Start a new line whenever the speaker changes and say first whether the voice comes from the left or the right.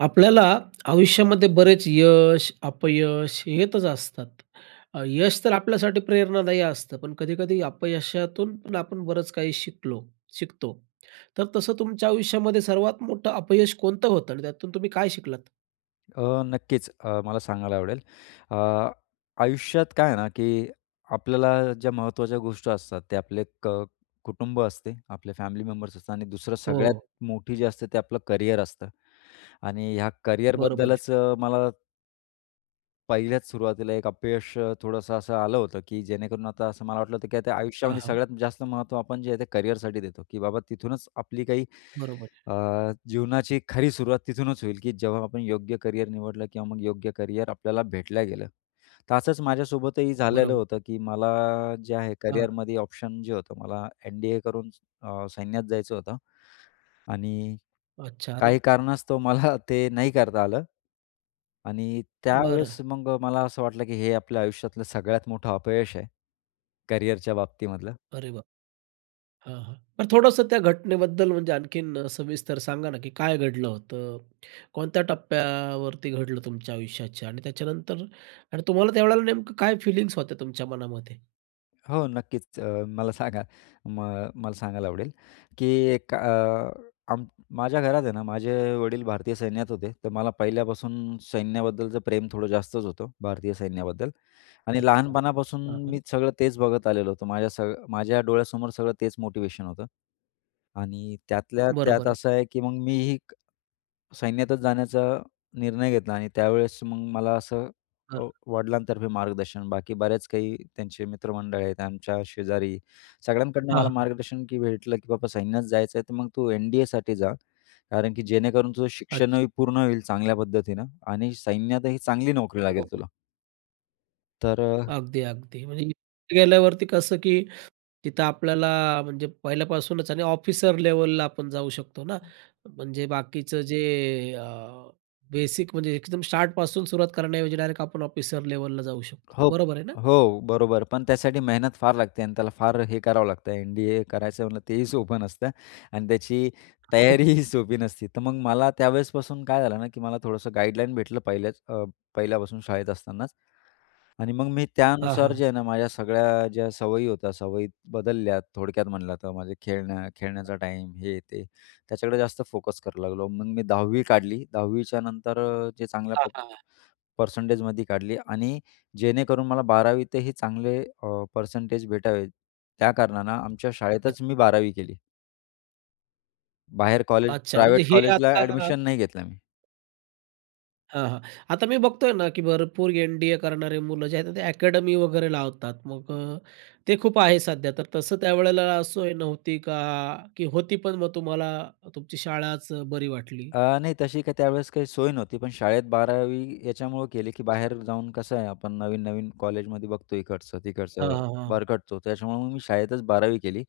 right: आपल्याला आयुष्यामध्ये बरेच यश, अपयश येतच असतात. अ, यश तर आपल्यासाठी प्रेरणादायी असतं, पण कधी-कधी, अपयशातून पण आपण बरंच काही शिकलो, शिकतो. तर तसं, तुमच्या आयुष्यामध्ये सर्वात मोठं अपयश कोणतं होतं आणि त्यातून तुम्ही काय शिकलात?
left: अ, नक्कीच. अ, मला सांगायला आवडेल, अ, आयुष्यात काय आहे ना, की आपल्याला ज्या महत्त्वाच्या गोष्टी असतात, ते आपले क कुटुंब असते, आपले फॅमिली मेंबर्स असतात. आणि दुसरं,
right: हो,
left: सगळ्यात
right: हो.
left: मोठी जी असते, ते आपलं करिअर असतं आणि ह्या
right: बरोबर आहे.
left: कॅरिअरबद्दलच मला पहिल्याच सुरुवातीला एक अपयश थोडंसं असं आलं होतं, की जेणेकरून आता असं मला वाटलं होतं, की आता
right: हां,
left: आयुष्यामध्ये
right: हां.
left: सगळ्यात जास्त महत्त्व आपण जे आहे ते करिअरसाठी देतो, की बाबा, तिथूनच आपली काही
right: बरोबर आहे.
left: अ, जीवनाची खरी सुरुवात तिथूनच होईल, की जेव्हा आपण योग्य करिअर निवडलं किंवा मग योग्य करिअर आपल्याला भेटल्या गेलं, तर असंच माझ्यासोबतही झालेलं
right: बरोबर.
left: होतं, की मला जे आहे
right: हां.
left: करिअरमध्ये ऑप्शन जे होतं, मला एन-डी-ए करून अ, सैन्यात जायचं होतं. आणि
right: अच्छा. अरे!
left: काही कारणास्तव मला ते नाही करता आलं. आणि
right: बरं.
left: त्यावेळेस, मग मला असं वाटलं, की हे आपल्या आयुष्यातलं सगळ्यात मोठं अपयश आहे, करियरच्या बाबतीमधलं.
right: अरे बाप! हां, हां. तर थोडंसं त्या घटनेबद्दल, म्हणजे आणखीन सविस्तर सांगा ना, की काय घडलं होतं, कोणत्या टप्प्यावरती घडलं तुमच्या आयुष्याच्या आणि त्याच्यानंतर आणि तुम्हाला त्यावेळेला नेमकं काय फिलिंग्स होत्या तुमच्या मनामध्ये?
left: हो नक्कीच, मला सांगा मग मला सांगायला आवडेल, की एक अ, माझ्या घरात आहे ना माझे वडील भारतीय सैन्यात होते, तर मला पहिल्यापासून सैन्याबद्दलचं प्रेम थोडं जास्तच होतं. भारतीय सैन्याबद्दल आणि
right: अच्छा,
left: लहानपणापासून
right: हा का?
left: मी सगळं तेच बघत आलेलो होतो, माझ्या स माझ्या डोळ्यासमोर सगळं तेच मोटिवेशन होतं आणि त्यातल्या
right: बरोबर
left: त्यात
right: आहे.
left: असं आहे, की मग मीही सैन्यातच जाण्याचा निर्णय घेतला आणि त्यावेळेस मग मला असं अ,
right: बरं.
left: वडिलांतर्फे मार्गदर्शन, बाकी बऱ्याच काही त्यांचे मित्रमंडळ आहेत, आमच्या शेजारी सगळ्यांकडनं
right: हां,
left: मला
right: हां.
left: मार्गदर्शन की भेटलं, की बाबा सैन्यात जायचं आहे तर मग तू एन-डी-एसाठी जा, कारण की जेणेकरून तुझं
right: अच्छा.
left: शिक्षणही पूर्ण होईल चांगल्या पद्धतीनं आणि सैन्यातही चांगली नोकरी
right: हो,
left: लागेल
right: हो.
left: तुला. तर अ
right: अगदी, अगदी, म्हणजे इथे गेल्यावरती कसं, की तिथं आपल्याला म्हणजे पहिल्यापासूनच आणि ऑफिसर लेवलला आपण जाऊ शकतो ना, म्हणजे बाकीचं जे अ, बेसिक म्हणजे एकदम स्टार्टपासून सुरुवात करण्याऐवजी, डायरेक्ट आपण ऑफिसर लेवलला जाऊ शकतो.
left: हो,
right: बरोबर आहे ना?
left: हो, बरोबर पण त्यासाठी मेहनत फार लागते आणि त्याला फार हे करावं लागतं, एन-डी-ए करायचं म्हणलं तेही सोपं नसतं आणि त्याची तयारी ही सोपी नसते. तर मग मला त्यावेळेसपासून काय झालं ना, की मला थोडंसं गाईडलाईन भेटलं, पहिल्या अ, पहिल्यापासून शाळेत असतानाच, आणि मग मी
right: हां, हां,
left: त्यानुसार
right: हां.
left: जे आहे ना माझ्या सगळ्या ज्या सवयी होत्या, सवयी बदलल्या. थोडक्यात म्हटलं तर माझं खेळण्या खेळण्याचा टाईम हे, ते त्याच्याकडे जास्त फोकस करू लागलो. मग मी 10 काढली 10 च्यानंतर जे चांगल्या
right: हां, हां, हां.
left: परसेंटेजमध्ये काढली आणि जेणेकरून मला 12 तही चांगले अ, परसेंटेज भेटावेत, त्या कारणानं आमच्या
right: [unintelligible]
left: शाळेतच मी 12 केली. बाहेर कॉलेज
right: अच्छा. म्हणजे
left: प्रायव्हेट
right: हे
left: कॉलेजला
right: आता
left: ऍडमिशन नाही घेतलं मी.
right: हां, हां. आता मी बघतोय ना, की भरपूर एन-डी-ए करणारे मुलं जे आहेत ना ते अकॅडमी वगैरे लावतात. मग अ, ते खूप आहे सध्या. तर तसं त्यावेळेला सोय नव्हती का, की होती पण मग तुम्हाला तुमची शाळाच बरी वाटली?
left: अ, नाही तशी काही त्यावेळेस काही सोय नव्हती. पण शाळेत 12वी याच्यामुळं केली, की
right: अच्छा.
left: बाहेर जाऊन कसं आहे आपण नवीन-नवीन कॉलेजमध्ये बघतो
right: हां,
left: इकडचं-तिकडचं,
right: हां, हां.
left: भरकटतो. तर त्याच्यामुळे मग मी शाळेतच 12वी केली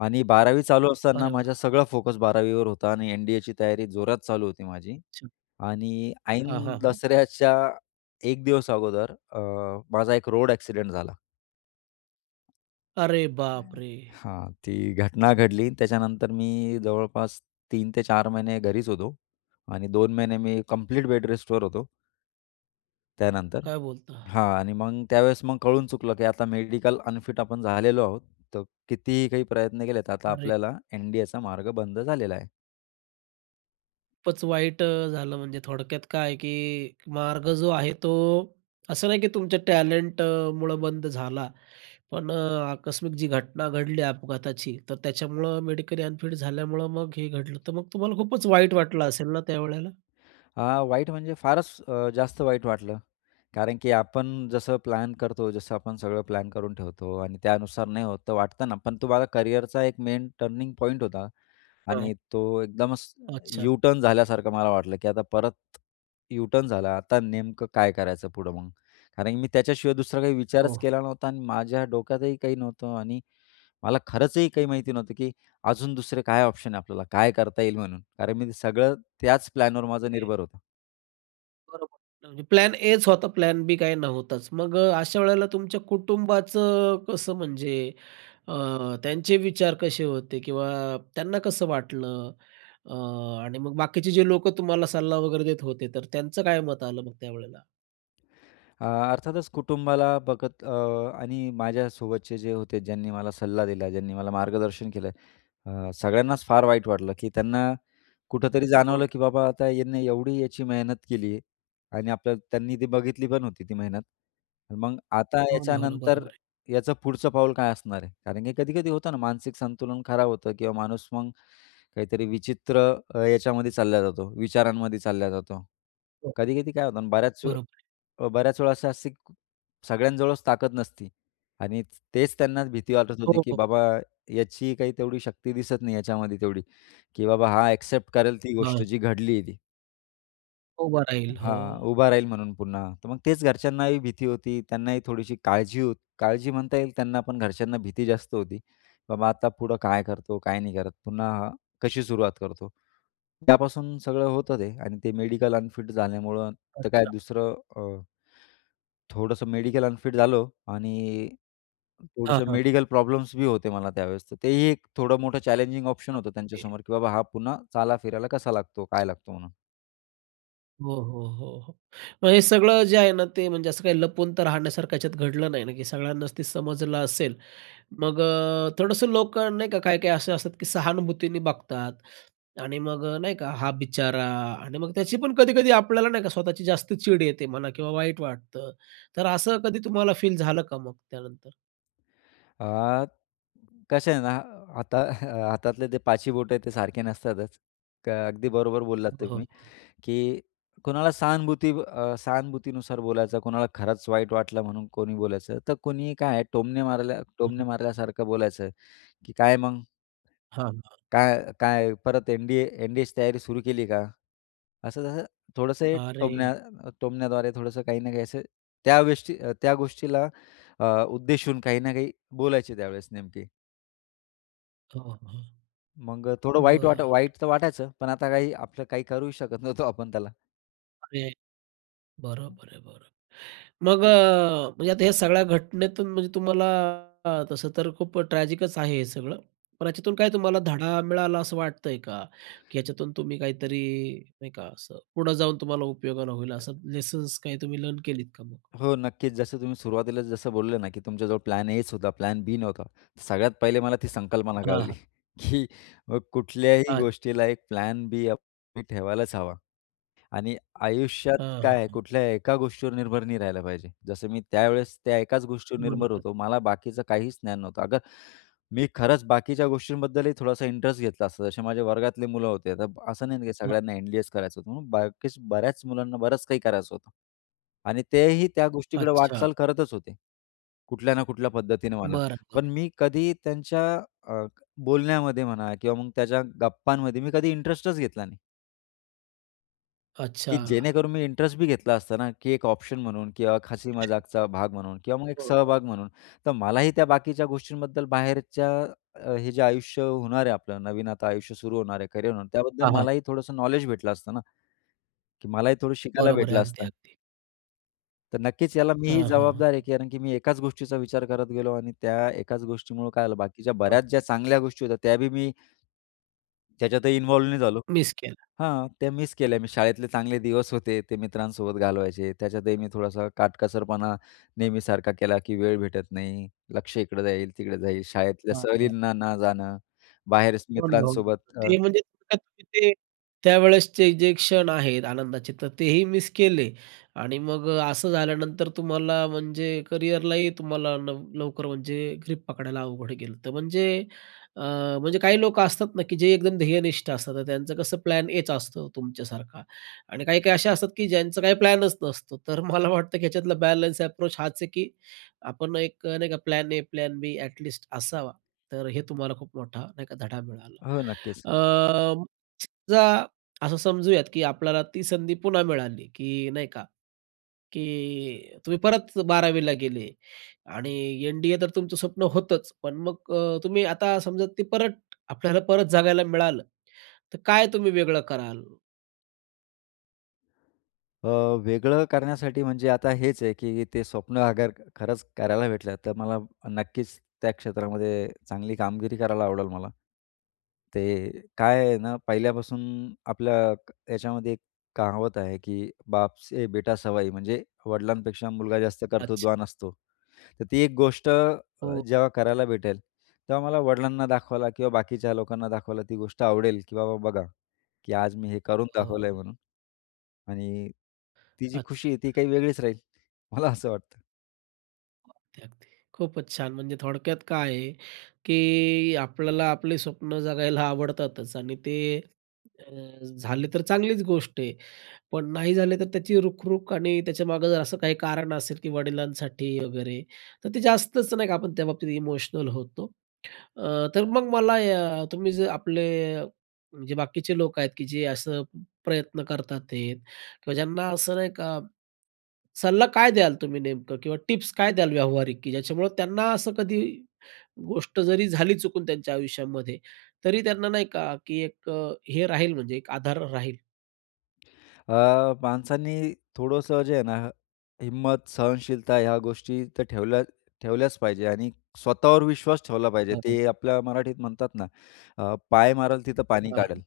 left: आणि 12वी चालू असताना
right: अरे वाह!
left: माझा सगळा फोकस 12वी वर होता आणि एन-डी-एची तयारी जोरात चालू होती माझी
right: अच्छा.
left: आणि
right: हां,
left: ऐन
right: हां, हां.
left: दसऱ्याच्या एक दिवस अगोदर अ, माझा एक रोड एक्सिडेंट झाला.
right: अरे,
left: काय आहे ना,
right: बापरे!
left: हां. ती घटना घडली आणि त्याच्यानंतर मी जवळपास 3 ते 4 महिने घरीच होतो आणि 2 महिने मी कंप्लीट बेडरेस्टवर होतो त्यानंतर.
right: काय बोलता?
left: हां आणि मग त्यावेळेस मग कळून चुकलं की आता मेडिकल अनफिट आपण झालेलो आहोत. तर कितीही काही प्रयत्न केलेत तर आता
right: अरे!
left: आपल्याला एन-डी-एचा मार्ग बंद झालेला आहे.
right: खूपच वाईट अ, झालं म्हणजे. थोडक्यात काय की मार्ग जो आहे, तो असं नाही की तुमच्या टॅलेंटमुळं बंद झाला. पण अ, आकस्मिक जी घटना घडली अपघाताची, तर त्याच्यामुळं मेडिकली अनफिट झाल्यामुळं मग हे घडलं. तर मग तुम्हाला खूपच वाईट वाटलं असेल ना त्यावेळेला?
left: अ, वाईट म्हणजे फारच अ, जास्त वाईट वाटलं. कारण की आपण जसं प्लॅन करतो, जसं आपण सगळं प्लॅन करून ठेवतो आणि त्यानुसार नाही होतं, तर वाटतं ना पण तो बघा करिअरचा एक मेन टर्निंग पॉइंट होता
right: हं.
left: आणि तो एकदमच
right: अच्छा.
left: यू टर्न झाल्यासारखं मला वाटलं, की आता परत, यू टर्न झाला आता नेमकं काय करायचं पुढं मग? कारण की मी त्याच्याशिवाय दुसरा काही विचारच
right: हो.
left: केला नव्हता आणि माझ्या डोक्यातही काही नव्हतं आणि मला खरंचही काही माहिती नव्हतं, की अजून दुसरे काय ऑप्शन आहे? आपल्याला काय करता येईल? म्हणून कारण मी ते सगळं त्याच प्लॅनवर माझं
right: ते.
left: निर्भर होतं.
right: बरोबर, म्हणजे प्लॅन एच होता, प्लॅन बी काही नव्हताच. मग अ, अशा वेळेला तुमच्या कुटुंबाचं कसं म्हणजे अ, त्यांचे विचार कसे होते किंवा त्यांना कसं वाटलं अ आणि मग बाकीचे जे लोकं तुम्हाला सल्ला वगैरे देत होते तर त्यांचं काय मत आलं मग त्यावेळेला?
left: अ, अर्थातच, कुटुंबाला बघत अ, आणि माझ्यासोबतचे जे होते, ज्यांनी मला सल्ला दिला, ज्यांनी मला मार्गदर्शन केलं, अ, सगळ्यांनाच फार वाईट वाटलं, की त्यांना कुठेतरी
right: [unintelligible]
left: जाणवलं, की बाबा, आता ह्यांना एवढी याची मेहनत केली आहे आणि आपलं त्यांनी ती बघितली होती, ती मेहनत. मग आता
right: हो ना, हो ना.
left: याच्यानंतर
right: बरोबर आहे.
left: याचं पुढचं पाऊल काय असणार आहे? कारण की कधी-कधी होतं ना, मानसिक संतुलन खराब होतं किंवा माणूस मग काहीतरी विचित्र याच्यामध्ये चालला जातो, विचारांमध्ये चालला जातो.
right: हं.
left: कधी-कधी काय होतं ना बऱ्याच
right: बरोबर आहे.
left: अ, बऱ्याच वेळा असं, अशी सगळ्यांजवळच ताकद नसती. आणि तेच त्यांना भीती वाटत होती,
right: हो,
left: की
right: हो.
left: बाबा, याची काही तेवढी शक्ती दिसत नाही याच्यामध्ये, तेवढी की बाबा हा एक्सेप्ट करेल ती गोष्ट,
right: हां.
left: जी घडली आहे ती.
right: उभं राहील,
left: हां.
right: हो.
left: उभा राहील, म्हणून पुन्हा. तर मग तेच घरच्यांनाही भीती होती, त्यांनाही थोडीशी काळजी हो काळजी म्हणता येईल, त्यांना पण. घरच्यांना भीती जास्त होती. बाबा, आता पुढं काय करतो, काय नाही करत, पुन्हा कशी सुरुवात करतो? त्यापासून सगळं होतं ते. आणि ते मेडिकल अनफिट झाल्यामुळं, तर काय,
right: अच्छा.
left: दुसरं अ, थोडंसं मेडिकल अनफिट झालो आणि
right: हां,
left: थोडंसं
right: हां.
left: मेडिकल प्रॉब्लम्स बी होते मला त्यावेळेस, तर तेही एक थोडं मोठं, चॅलेंजिंग ऑप्शन
right: हां,
left: होतं
right: हे.
left: त्यांच्यासमोर, की, बाबा हा पुन्हा चाला-फिरायला कसा लागतो, काय लागतो? म्हणून.
right: हो, हो, हो, हो, मग हे सगळं जे आहे ना, ते म्हणजे असं काही लपवून तर राहण्यासारखं ह्याच्यात घडलं नाही ना, की सगळ्यांनाच ते समजलं असेल मग अ, थोडंसं लोकं नाही का काही-काही असे असतात, की सहानुभूतीने बघतात आणि मग अ, नाही का हां, बिचारा आणि मग त्याची पण कधी-कधी आपल्याला नाही का स्वतःची जास्त चीड येते म्हणा किंवा वाईट वाटतं, तर असं कधी तुम्हाला फील झालं का मग त्यानंतर?
left: अ, कसं आहे ना, आता हातातले ते पाची बोटं ते सारखे नसतातच, तर अगदी बरोबर बोललात
right: हो,
left: तुम्ही,
right: हो.
left: की कुणाला सहानुभूती अ, सहानुभूतीनुसार बोलायचं, कुणाला खरंच वाईट वाटलं म्हणून कोणी बोलायचं, तर कोणीही काय टोमणे मारल्या टोमणे मारल्यासारखं बोलायचं, की काय मग?
right: हां, हां.
left: काय काय. परत एन-डी-ए एन-डी-एची तयारी सुरू केली का? असं तसं थोडंसं हे
right: अरे!
left: टोमण्या टोमण्याद्वारे थोडंसं काही ना काही असं त्या गोष्टी त्या गोष्टीला अ, उद्देशून काही ना काही बोलायचे त्यावेळेस नेमके.
right: हो, हो.
left: मग थोडं वाईट वाट
right: बरं.
left: वाईट तर वाटायचं, पण आता काही आपलं काही करू शकत नव्हतो आपण त्याला.
right: अरे, बरोबर आहे, बरोबर. मग अ, म्हणजे आता या सगळ्या घटनेतून म्हणजे तुम्हाला अ, तसं तर खूप ट्रॅजिकच आहे हे सगळं. पण याच्यातून काय तुम्हाला धडा मिळाला असं वाटतंय का? की याच्यातून तुम्ही काहीतरी नाही का असं पुढं जाऊन तुम्हाला उपयोगाला होईल असं लेसन्स काही तुम्ही लर्न केलीत का मग?
left: हो नक्कीच जसं तुम्ही सुरुवातीलाच जसं बोलले ना की तुमच्याजवळ प्लॅन एच होता प्लॅन बी नव्हता. सगळ्यात पहिले मला ती संकल्पना
right: हां,
left: कळली
right: हां.
left: की मग कुठल्याही
right: अत
left: गोष्टीला एक प्लॅन बी आप तुम्ही ठेवायलाच हवा. आणि आयुष्यात
right: हां,
left: काय,
right: हां.
left: कुठल्याही एका गोष्टीवर निर्भर नाही राहिला पाहिजे. जसं मी त्यावेळेस त्या एकाच गोष्टीवर निर्भर
right: बरोबर.
left: होतो मला बाकीचं काहीच ज्ञान नव्हतं. अगर मी खरंच बाकीच्या गोष्टींबद्दलही थोडासा इंटरेस्ट घेतला असता, जसे माझ्या वर्गातले मुलं होते तर असं नाही की
right: हं.
left: सगळ्यांना एम-बी-एच करायचं होतं, म्हणून बाकीच बऱ्याच मुलांना बरंच काही करायचं होतं आणि तेही त्या गोष्टीकडे
right: अच्छा.
left: वाटचाल करतच होते. कुठल्या ना कुठल्या पद्धतीने म्हणा.
right: बरं, बरं.
left: पण मी कधी त्यांच्या अ, क बोलण्यामध्ये म्हणा किंवा मग त्यांच्या गप्पांमध्ये मी कधी इंटरेस्टच घेतला नाही. की
right: अच्छा.
left: जेणेकरून मी इंटरेस्ट बी घेतला असता ना की एक ऑप्शन म्हणून किंवा हसी
right: अच्छा.
left: मजाकचा भाग म्हणून किंवा मग एक
right: हो, हो.
left: सहभाग म्हणून, तर मलाही त्या बाकीच्या गोष्टींबद्दल बाहेरच्या हे जे आयुष्य होणार आहे आपलं नवीन आता आयुष्य सुरू होणार आहे, करियर होणार त्याबद्दल
right: हां, हां.
left: मलाही थोडंसं नॉलेज भेटलं असतं ना? की मलाही थोडं शिकायला
right: बरोबर आहे.
left: भेटलं
right: अगदी,
left: असतं.
right: अगदी.
left: तर नक्कीच याला मी
right: हां,
left: ही
right: हां, हां,
left: जबाबदार
right: हां.
left: आहे. कारण की मी एकाच गोष्टीचा विचार करत गेलो आणि त्या एकाच गोष्टीमुळे काय झालं बाकीच्या
right: हां.
left: बऱ्याच ज्या चांगल्या गोष्टी होत्या त्या बी मी त्याच्यातही इन्वॉल्व नाही झालो
right: मिस केला.
left: हां, त्या मिस केल्या मी शाळेतले चांगले दिवस होते, ते मित्रांसोबत घालवायचे. त्याच्यातही मी थोडासा काटकसरपणा नेहमीसारखा केला की वेळ भेटत नाही, लक्ष इकडं जाईल, तिकडं जाईल. शाळेतल्या
right: हां, हां.
left: सहलीना न जाणं, बाहेर
right: हो ना, हो ना.
left: मित्रांसोबत अ
right: ते म्हणजे ते, ते त्यावेळेसचे जे क्षण आहेत आनंदाचे तर तेही मिस केले आणि मग अ, असं झाल्यानंतर तुम्हाला म्हणजे करिअरलाही तुम्हाला लव लवकर म्हणजे ग्रिप पकडायला अवघड गेलं तर म्हणजे अ, म्हणजे काही लोक असतात ना की जे एकदम ध्येयनिष्ठ असतात, तर त्यांचं कसं प्लॅन एच असतं तुमच्यासारखा. आणि काही-काही अशा असतात की ज्यांचं काही प्लॅनच नसतो तर मला वाटतं की याच्यातला बॅलन्स अप्रोच हाच आहे की आपण एक नाही का plan A, plan B at least असावा. तर हे तुम्हाला खूप मोठा नाही का धडा मिळाला?
left: हो, नक्कीच.
right: अ, समजा असं समजूयात की आपल्याला ती संधी पुन्हा मिळाली की नाही का? की तुम्ही परत 12वी ला गेले आणि एन-डी-ए तर तुमचं स्वप्न होतंच. पण मग अ, तुम्ही आता समजा ते परत आपल्याला परत जगायला मिळालं, तर काय तुम्ही वेगळं कराल?
left: अ, वेगळं करण्यासाठी म्हणजे आता हेच आहे, की ते स्वप्न अगर खरंच करायला भेटलं, तर मला नक्कीच त्या क्षेत्रामध्ये चांगली कामगिरी करायला आवडेल मला. ते काय आहे ना, पहिल्यापासून आपल्या याच्यामध्ये एक कहावत आहे, की "बाप से बेटा सवाई" म्हणजे वडिलांपेक्षा मुलगा जास्त
right: अच्छा.
left: कर्तृत्वान असतो. तर ती एक अ, गोष्ट
right: हो.
left: जेव्हा करायला भेटेल, तेव्हा मला वडिलांना दाखवायला किंवा बाकीच्या लोकांना दाखवायला ती गोष्ट आवडेल, की "बाबा बघा, की आज मी हे करून
right: हो,
left: दाखवलंय
right: हो.
left: म्हणून." आणि ती जी खुशी
right: अच्छा.
left: आहे ती काही वेगळीच राहील, मला असं वाटतं.
right: अगदी, अगदी. खूपच छान म्हणजे थोडक्यात काय आहे, की आपल्याला आपले स्वप्नं जगायला आवडतातच आणि ते अ, झाले तर चांगलीच गोष्ट आहे. पण नाही झाले तर त्याची रुखरुख आणि त्याच्यामागे जर असं काही कारण असेल, की वडिलांसाठी वगैरे तर ते जास्तच नाही का, आपण त्याबाबतीत इमोशनल होतो. अ, तर मग मला अ, तुम्ही जर आपले जे बाकीचे लोक आहेत की जे असं प्रयत्न करतात ते किंवा ज्यांना असं नाही का, सल्ला काय द्याल तुम्ही नेमकं? किंवा टिप्स काय द्याल व्यावहारिक? की ज्याच्यामुळं त्यांना असं कधी गोष्ट जरी झाली चुकून त्यांच्या आयुष्यामध्ये, तरी त्यांना नाही का, की एक अ, हे राहील, म्हणजे एक आधार राहील.
left: अ, माणसांनी थोडंसं जे आहे ना, हिंमत सहनशीलता ह्या गोष्टी तर ठेवल्या ठेवल्याच पाहिजे आणि स्वतःवर विश्वास ठेवला पाहिजे,
right: [unintelligible]
left: ते आपल्या मराठीत म्हणतात ना, अ, पाय मारेल तिथं पाणी
right: आ, हां.
left: काढेल.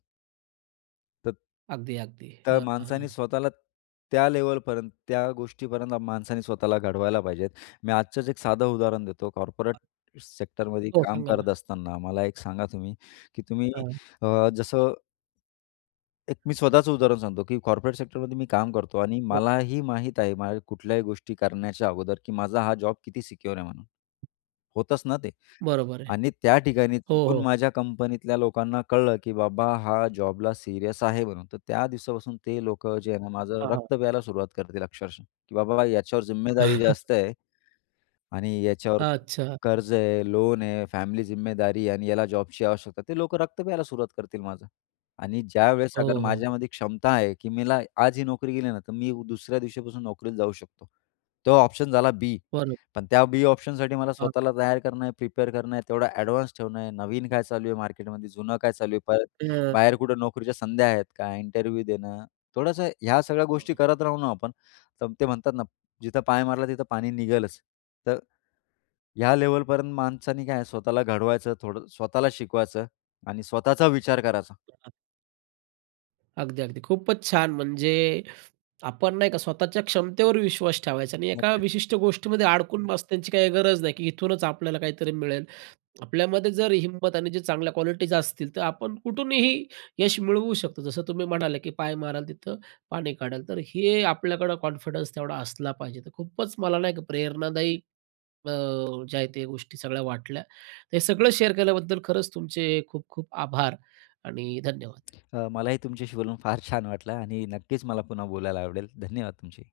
left: त
right: अगदी, अगदी.
left: तर
right: हं,
left: माणसांनी
right: हां.
left: स्वतःला त्या लेवलपर्यंत, त्या गोष्टीपर्यंत माणसांनी स्वतःला घडवायला पाहिजेत, मी आजच एक साधं उदाहरण देतो, कॉर्पोरेट सेक्टरमध्ये
right: हो,
left: काम
right: सांगा ना.
left: करत असताना मला एक सांगा तुम्ही, की तुम्ही
right: हां.
left: अ,
right: हां.
left: जसं एक मी स्वतःचं उदाहरण सांगतो, की कॉर्पोरेट सेक्टरमध्ये मी काम करतो आणि
right: हो, [unintelligible]
left: मलाही माहीत आहे, माझ्या कुठल्याही गोष्टी करण्याच्या अगोदर, की माझा हां, जॉब किती सिक्योर आहे म्हणून. होतच ना ते.
right: बरोबर आहे.
left: आणि त्या ठिकाणी
right: हो,
left: चुकून
right: हो.
left: माझ्या कंपनीतल्या लोकांना कळलं, की बाबा हा जॉबला सीरियस आहे म्हणून, तर त्या दिवसापासून ते लोकं जे आहे ना, माझं
right: हां, हां.
left: रक्त प्यायला सुरुवात करतील अक्षरशः की बाबा याच्यावर जिम्मेदारी जास्त आहे. आणि याच्यावर
right: अच्छा.
left: कर्ज आहे, लोन आहे, फॅमिली जिम्मेदारी आणि याला जॉबची आवश्यकता, ते लोकं रक्त प्यायला सुरुवात करतील माझं. आणि ज्यावेळेस
right: हो,
left: अगर
right: हो.
left: माझ्यामध्ये क्षमता आहे, की मला आज ही नोकरी गेली ना, तर मी दुसऱ्या दिवशीपासून नोकरीला जाऊ शकतो, तेव्हा ऑप्शन झाला बी,
right: बरोब
left: पण त्या बी ऑप्शनसाठी मला
right: हां.
left: स्वतःला तयार करणं आहे, प्रिपेअर करणं आहे, तेवढं एडव्हान्स ठेवणं आहे, नवीन काय चालू आहे मार्केटमध्ये, जुनं काय चालू आहे, परत बाहेर
right: हां
left: कुठे नोकरीच्या संध्या आहेत का, इंटरव्ह्यू देणं, थोडंसं ह्या सगळ्या गोष्टी
right: [unintelligible]
left: करत राहू ना आपण, तर ते म्हणतात ना, जिथं पाय मारला तिथं पाणी निघेलच, तर ह्या लेव्हलपर्यंत माणसाने काय स्वतःला घडवायचं, थोडं स्वतःला शिकवायचं आणि स्वतःचा विचार करायचा.
right: [unintelligible] अगदी, अगदी. खूपच छान, म्हणजे आपण नाही का स्वतःच्या क्षमतेवर विश्वास ठेवायचा आणि एका
left: नक्कीच.
right: विशिष्ट गोष्टीमध्ये अडकून बस त्यांची काही गरज नाही, की इथूनच आपल्याला काहीतरी मिळेल, आपल्यामध्ये जर हिंमत आणि जे चांगल्या क्वालिटीज असतील, तर आपण कुठूनही यश मिळवू शकतो, जसं तुम्ही म्हणाले, की पाय माराल तिथं पाणी काढाल, तर हे आपल्याकडं कॉन्फिडन्स तेवढा असला पाहिजे, तर खूपच मला नाही का प्रेरणादायी अ, ज्या आहेत त्या गोष्टी सगळ्या वाटल्या, हे सगळं शेअर केल्याबद्दल खरंच तुमचे खूप खूप आभार आणि धन्यवाद.
left: अ, मलाही तुमच्याशी बोलून फार छान वाटलं आणि नक्कीच मला पुन्हा बोलायला आवडेल. धन्यवाद तुमचेही.